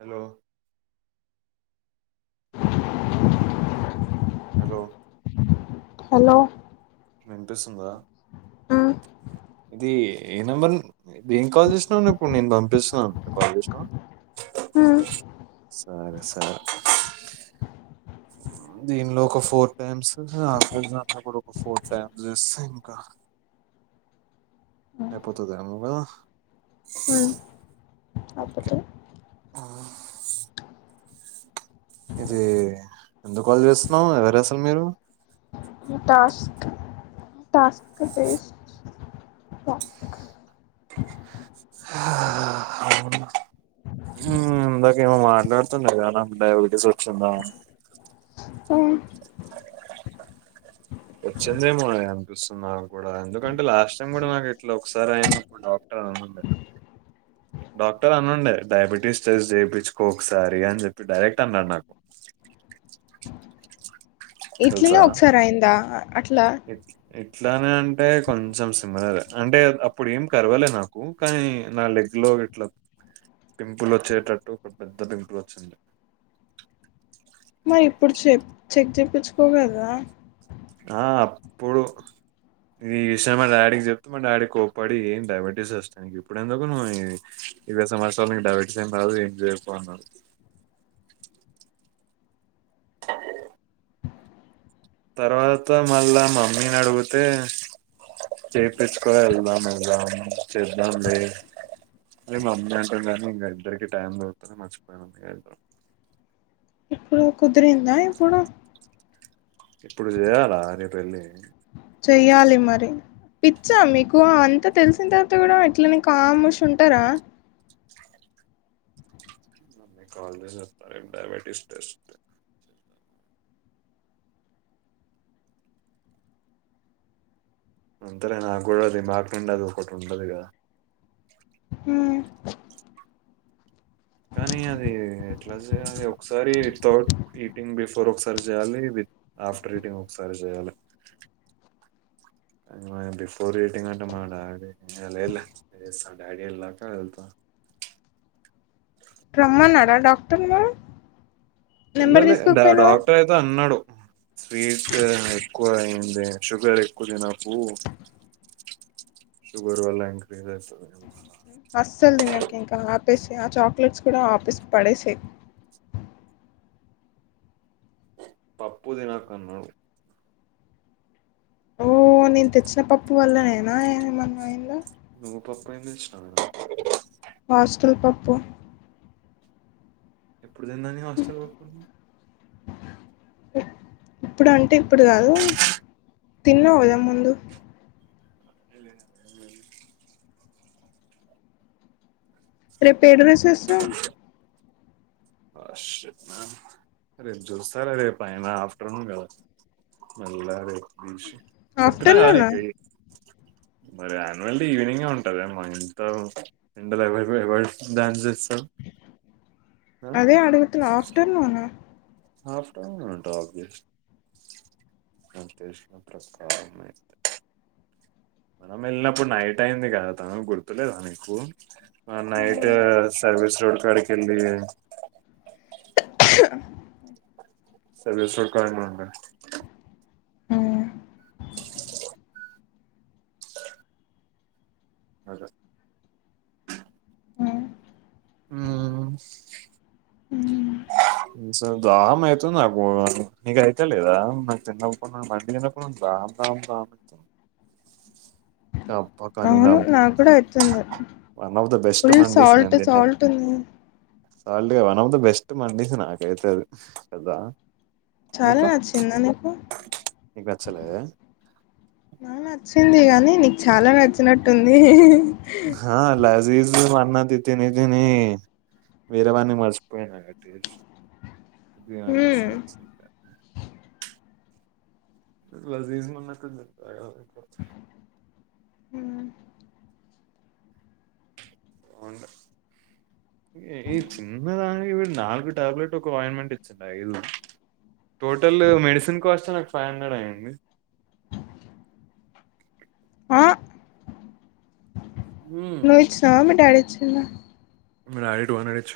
Hello hello hello విన్పిస్తుందా ఆ ఇది ఏ నెంబర్ దేనిక్ కాల్ చేసినావ్ ఇప్పుడు నేను పంపిస్తున్నా కాల్ చేసినావ మ్మ్ సరే సరే దీనిలో ఒక ఫోర్ టైమ్స్ అమెజాన్ల కూడా ఒక ఫోర్ టైమ్స్ చేస్తే ఇంకా అయిపోతది ఏమో కదా మ్ అయిపోతది అవు ఇది ఎందుకు కాల్ చేస్తున్నావు ఎవరు అసలు మీరు టాస్క్ టాస్క్ బేస్ టక్ ఊమ్ ఇందాకేమో మాట్లాడుతునర్ కద డయాబెటీస్ ఒచ్చింద వచ్చిందేమో అనిపిస్తుంది. నాకు కూడా ఎందుకంటే లాస్ట్ టైం కూడా నాకు ఇట్లా ఒకసారి అయినపుడు డాక్టర్ తమండే డాక్టర్ అనుండే డయాబెటీస్ టెస్ట్ చేపిచుకో ఒకసారి అని చెప్పి డైరెక్ట్ అన్నాడు నాకు ఇట్లనే తెలుసా ఒకసారి అయిందా అట్లా ఇట్ ఇట్లానే అంటే కొంచెం సిమ్మిలర్ఏ అంటే అప్పుడు ఏం కర్వాలే నాకు కానీ నా లె ఇట్లో ఇట్లా పింపుల్ వచ్చేటట్టు పెద్ పెద్ద పింపుల్ వచ్చింది మరి ఇప్పుడు చె చెక్ చెప్పించుకోకదా ఆ అప్పుడు ఇ విషయం మా డాడీకి చెప్తే మా డాడీ కోప్పడి ఏం డయాబెటీస్ వస్తాయి. నీకు ఇప్పుడు ఎందుకు నువ్వు ఇరవై సంత్సరాలకు నీకు డయాబటీస్ ఏం రాదు ఏం జేయదు పో అన్నాడు. తర్వాత మళ్ళా మమ్మీని అడుగుతే చేపిచ్చుకో ఎల్దం ఇగ చేద్దాం లే అనీ మమ్మీ అంటుండే కానీ ఇంకా ఇద్దరికి టైం దుర్కుత్లే మర్చిపోయినం ఏందో ఇప్పుడు కుదిరిందా ఇప్పుడు ఇప్పుడు చేయాలా రేపు ఎల్లి చెయ్యాలి మరి పిచ్చా మీకు అంతా తెలిసిన్ తర్వాత కూడా ఇట్లనే కాముష్ ఉంటరా మమ్మీకి కాల్ చేసి చెప్తా రేపు డయాబెటీస్ టెస్ట్ అంతలే నాకూడా రిమార్క్ ఉండదు ఒకటి ఉండదుగదా మ్మ్ కానీ అది ఎట్లా చేయాలి ఒకసారి వితౌట్ ఈటింగ్ బిఫోర్ ఒకసారి చేయాలి విత్ ఆఫ్టర్ ఈటింగ్ ఒకసారి జేయాల మ బిఫోర్ ఈటింగ్ అంటె మ డాడి ఏ లేద్ లే మా డాడీ ఎల్లాక వెళ్తా రమ్మన్నాడా డాక్టర్ మరీ ఎళ్ల లే డ డాక్టర్ అయితే అన్నాడు విపి ఎక్కువైంది షుగర్ ఎక్కువ తినకు షుగర్ వల్ల ఇంక [unintelligible] మళ్ల అస్సల్ తినకు ఇంక ఆపేసేయ్ ఆ చాకొలేట్స్ ఆపేసి పడేసేయ్ పప్పు తినకన్నావ్ ఓ నేన్ తెచ్చిన పప్పు వల్ల నేనా ఏమన్నాయింద నువ్ పప్పేంతెచ్చినవే [unintelligible] హాస్టల్ పప్పు ఎప్పుడు తిన్న నేను హాస్టల్ పప్పు ఇప్పుడు అంటే ఇప్పుడు కాదు. తిన్నావుగదా ముందు [unintelligible] రెపేడ్రెస్ వేస్తావ్ ఆ షర్ట్ మ్యాన్ రేపు జూస్తాలే రేపైన ఆఫ్టర్నూన్ కదా మెల్లగ రేప్ చూసి చెప్పిన కదా ఆఫ్టర్నూనా నీక్ మరి అన్యూల్ డే ఈవెనింగే ఉంటది కదా. మరింత ఎండల పోయి పోయి ఎవరు డాన్స్ చేస్తారు. అదే అడుగుతున్న ఆఫ్టర్నూన్ ఆఫ్టర్నూనే ఉంటది అబ్విస్ నా ఉద్దేశం ప్రకారమే మనం వెళ్ళినప్పుడు నైట్ అయింది కదా తను గుర్తులేదా నీకు మనం నైటే సర్వీస్ రోడ్ కాడికెళ్లి సరే [unintelligible] రోడ్ ఒకే నేనే ఉ దాహం అయితుంది నాకు నీకైతలేదా నాక్ తిన్నప్పటినుండి [unintelligible] అన్నావుక అవును నాకూడ అయితుంది one of the best full మండీస్ నేను సాల్ట్ తిన్నాను సాల్ట్ ఉంది సాల్ట్ కదా వన్ ఆఫ్ ది బెస్ట్ మండి నాకైతే అది కదా చాలా నీకు నచ్చిందా నీకు నీకు నచ్చలే అ నచ్చింది కానీ నీకు చాలా నచ్చినట్టుంది. హా [unintelligible] నువండినవన్నీ తిని తిని వేరేవన్నీ మర్షిపోయిన నేన్ టేస్ట్ ఇది కాదు హ్మ్. మసాజ్ సెంటర్ ఇట్ల తీసి [unintelligible] హ్మ్. బాగుండే ఈ చిన్నదానికి వీడు నాలుగు టాబ్లెట్ ఒక అయింట్మెంట్ ఇచ్చిండ ఐదు టోటల్ మెడిసిన్ కాస్ట్ నాకు ఫైవ్ హండ్రెడ్ అయ్యింది ఉమ్. నువిచ్చినవ మీ డాడిచ్చిండ మా డాడీ టూ హండ్రెడ్ ఇచ్చ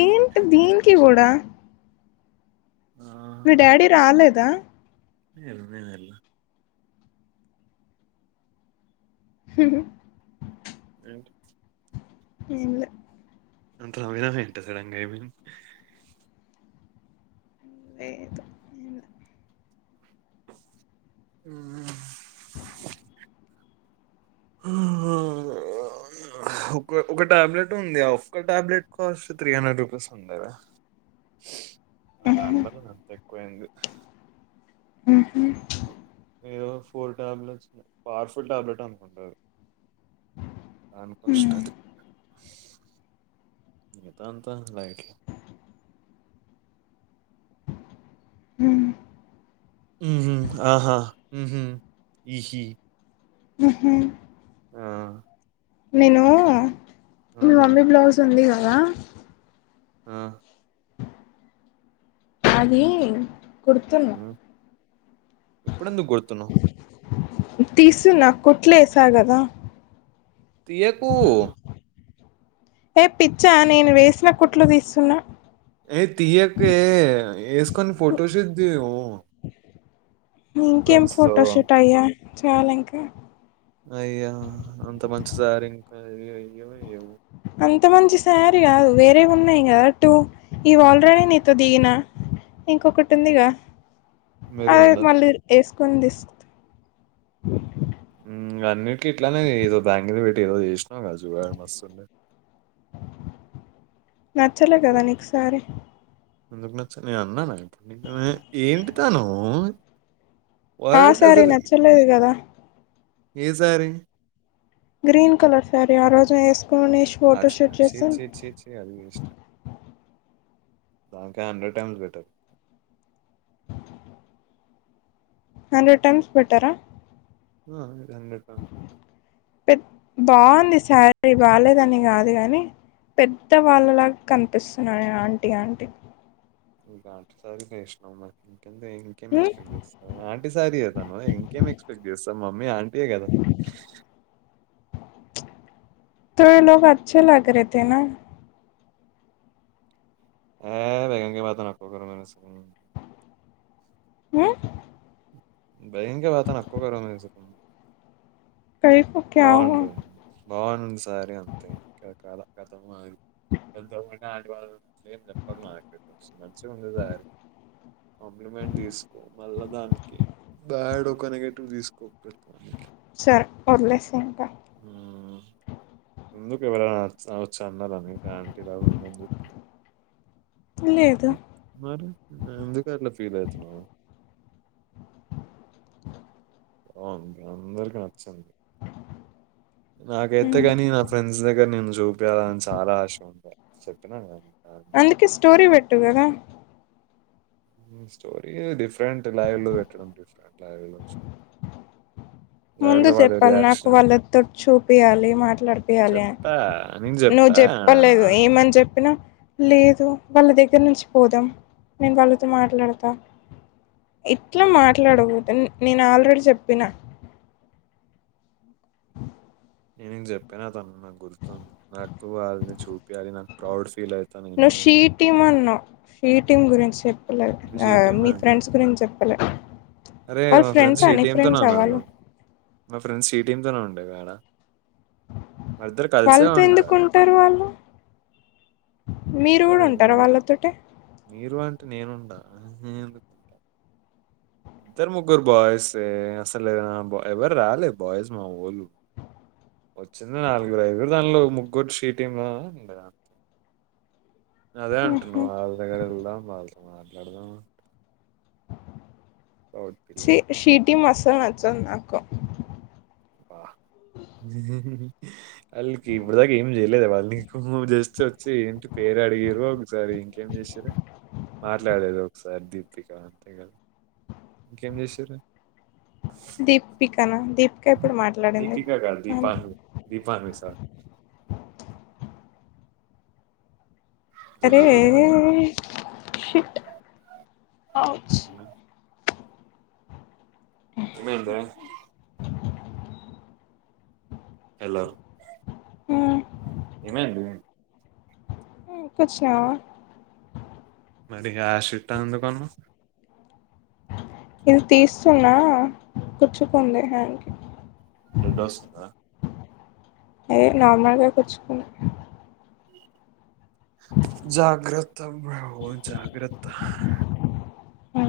ఏంటి దీనికి కూడా ఆ, మీ డాడీ రాలేదా ఎల్లుపోయినోళ్లు రెంట్ ఎంలే [unintelligible] సడన్గా ఏమైంది లేదు ఉమ్ అవునా ఒక ఒక టాబ్లెట్ ఉంది. ఆ ఒక్క టాబ్లెట్ కొసం త్రి హండ్రెడ్ రూపీస్ ఉంద ఆడ అదాన్ బద్లు నత్తేక్వైంది. ఉహు ఏదో ఫోర్ టాబ్లెట్స్ పవర్ఫుల్ టాబ్లెట్ అనుకుంటాది. నాను కష్టది ఏదాంతా లైట్ ఉమ్ ఉహు ఆహా ఉహు ఈహీ ఆహ నేను ఆ! మీ మమ్మీ బ్లౌజ్ ఉంది కదా అ అది కుడుతున్నా హ్మ్ ఇప్పుడేందుగోడ్తూన్నావ్? తీసున్నా కోట్లు ఏసా గదా తీయకు ఏ పిచ్చా నేను వేసిన కుట్లు తీస్తున్నా. ఏ తియ్యొద్దె ఏసుకొని ఫోటోషూట్ తీయు ఇంకేమి ఫోటోషూట్ అయ్యా చేయాలి ఇంకా అయ్యా అంత మంచి సారి [inaudible] అంత మంచి సారీ కాదు. వేరే ఉన్నాయిగా టు ఇవి ఆల్రెడీ నీతో దిగిన ఇంకొకటి ఉందిగా. అది మెరూన్‌దా? మళ్ళీ వేసుకొని తీస్ మ్ అన్నిటికీ ఇట్లానే ఏదో బ్యాంగలు పెట్టి ఏదో చేసినావు కదా చూడి మస్తుంది. నచ్చలే కదా నీకుసారి? ఎందుకు నచ్చాలే నేను అన్నాన వే ఏంటి తాను ఆ వాడుంటే శారీ అసలు నచ్చలేదు కదా ఏ సారి గ్రీన్ కలర్ సారి ఆరోజు నేను ఎస్ అచ్చి అ చి చి చి చి అది వేస్ట్ దాక hundred times better hundred times better ఆ ఆ హండ్రెడ్ టైమ్స్ బెటర్ బావుంది సారి బాలేదని కాదు గానీ పెద్ద వాళ్ళలాగా కనిపిస్తున్నా ఆంటీ ఆంటీ ఇంకా సరిగా చేస్నవ్ మరి అంతే ఇంకేం ఎక్స్పెక్ట్ చేస్తా ఆంటంటి సార తను ఇంకేం ఎక్స్పెక్ట్ చేస్తా మమ్మీ. అంతే కదా ప్చ్ త లోగ్ అచ్చచ్చే లగ్రీ తే నా ఆ వేగంగా మాత నకు మ ఊ బైయంకే [unintelligible] కైకు క్యా హువా బావుంది సారి అంతే [inaudible] నాంటి వాళ్ళ ఏం చెప్పక నాకు మంచిగుందిచి సారి కాంప్లిమెంట్ తీసుకో మళ్ళా దానికి బ్యాడ్ ఒక నెగటివ్ తీసుకోకు ప్రతిదనికి సార్ ఒదిలేస్తా ఇంకా ఎందుకు ఎవరైన వచ్ వచ్చి అన్నారా మికు ఆంటీలాగా ఉందని చెప్పి లేదు మ్ మారి ఎందుకట్ల ఫీలైతున్నవ్ బవుంది అందరికి నచ్చింది. నాకైతే ఉమ్. గానీ నా ఫ్రెండ్స్ దగ్గర నిన్ జూపియాలని చాలా ఆశ ఉంది చెప్పినా గా నికు అందుకే స్టోరి పెట్టు గదా మ్ స్టోరీ డిఫరెంట్ లైవ్ లో పెట్టడం డిఫరెంట్ లైవ్ లో ముందు లో వారి చెప్పాలి నాకు రియాక్షన్ వాళ్ళతోట్ చూపియాలి మాట్లాడిపియాలి అన్ చెప్పా నీకు నువ్ చెప్పా జేప్పలేదు ఏమని జెప్పినా లేదు వాళ్ళ దగ్గర నుంచి పోదాం నేను వాళ్ళతో మాట్లాడుతా ఇట్ల మాట్లాడకుతే నేను ఆల్రెడీ జెప్పిన నేను జెప్పిన తను నాకు గుర్తుంది నాకు వాళని చూపియాలి నాకు ప్రౌడ్ ఫీల్ అయి నువ్వు షీ టీమ్ అన్నవ్ షీ టీమ్ గురించి చె లే ఆ షీటీఎం మీ అంట ఫ్రెండ్స్కు నిను చెప్పలే అరే వాళ్ళ మా ఫ్రెండ్స్ షి అని టీమ్ ఫ్రెండ్స్ వాళ్ళు తోనున్నరు మా ఫ్రెండ్స్ షీ టీమ్ తొనే ఉండేది ఆడ వెళ్లిద్దరు కలిసే వాళ్ళతో ఎందుకు ఉంటది ఉంటారు వాళ్ళు మీరు కూడా అహ్ ఉంటారు [unintelligible] వాళ్ళతోటే మీరు అంటే నేనుండా నేనేందుకుంట ఇద్దరు ముగ్గురు బాయ్స్ యే అసలు బ ఎవరు రాలే బాయ్స్ మా వొళ్ళు వచ్చింది నాలుగురు ఐదుగురు దానిలో ముగ్గురు షీటీమ్ లొ ఉండెది అంతే అదే అంటున్న వాళ్ళ దగ్గర గూడా వాళ్ళతో మాట్లాడదాం లౌడ్ ఫీల్ ఛి అయితాను. షీటిమ్ అస్సల్ నచ్చదు నాకు బ్బ వాళ్ళకి ఇపుడు దాకా ఏం చేయలేదే వాళ్నికు జస్ట్ ఒచ్చి ఇంటి పేరు అడిగిరు ఒకసారి ఇంకేం చేస్ షర మాట్లాడేది ఒకసారి దీపిక అంతే గదా ఇంకేం జేశిరు దీపికనా దీపిక ఇప్పుడు మాట్లాడింది దీపికా కాదు దీపాని దీపాను సార్ అసలు అరే దీపికనే ఎఎ కాదు షిట్ అ ఏమైద్ ఏమైందే హలో హు ఏమైంది మ్ కూచ్చునవా మరి ఇగ ఆ షిట్ అని ఎందుకన్నవ్ ఇది తీస్తున్నా కుచ్చుకుంది హ్యాండ్కి బ్లడొస్తుందా అదె నార్మల్గా కుచ్చుకున్ జాగ్రత్తమ్మ అమ్మవ్ జాగ్రత్త ఆ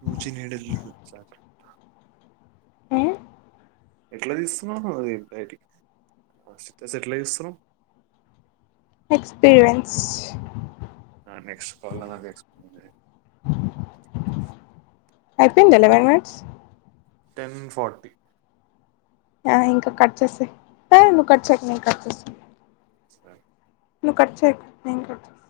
పూచి నిడేళ్ళు ఒకసారి ఆ ఎట్ల తీస్తున్నవ్ నువ్వది బైటికి ఎట్ల తీస్తున్నవ్ ఎక్స్పీరియన్స్ అ నెక్స్పోళ్ల కల్లో నాకు ఎక్స్పీయన్ లేదు ఐపోయిందా లెవెన్ మినట్స్ టెన్ ఫార్టీ అహ్ ఇంక కట్ చేసేయ హె నువ్వు కట్ చేయ్క నేను కట్ చేస్తా స్త నువు కట్ చేయకు నేను కట్ చేస్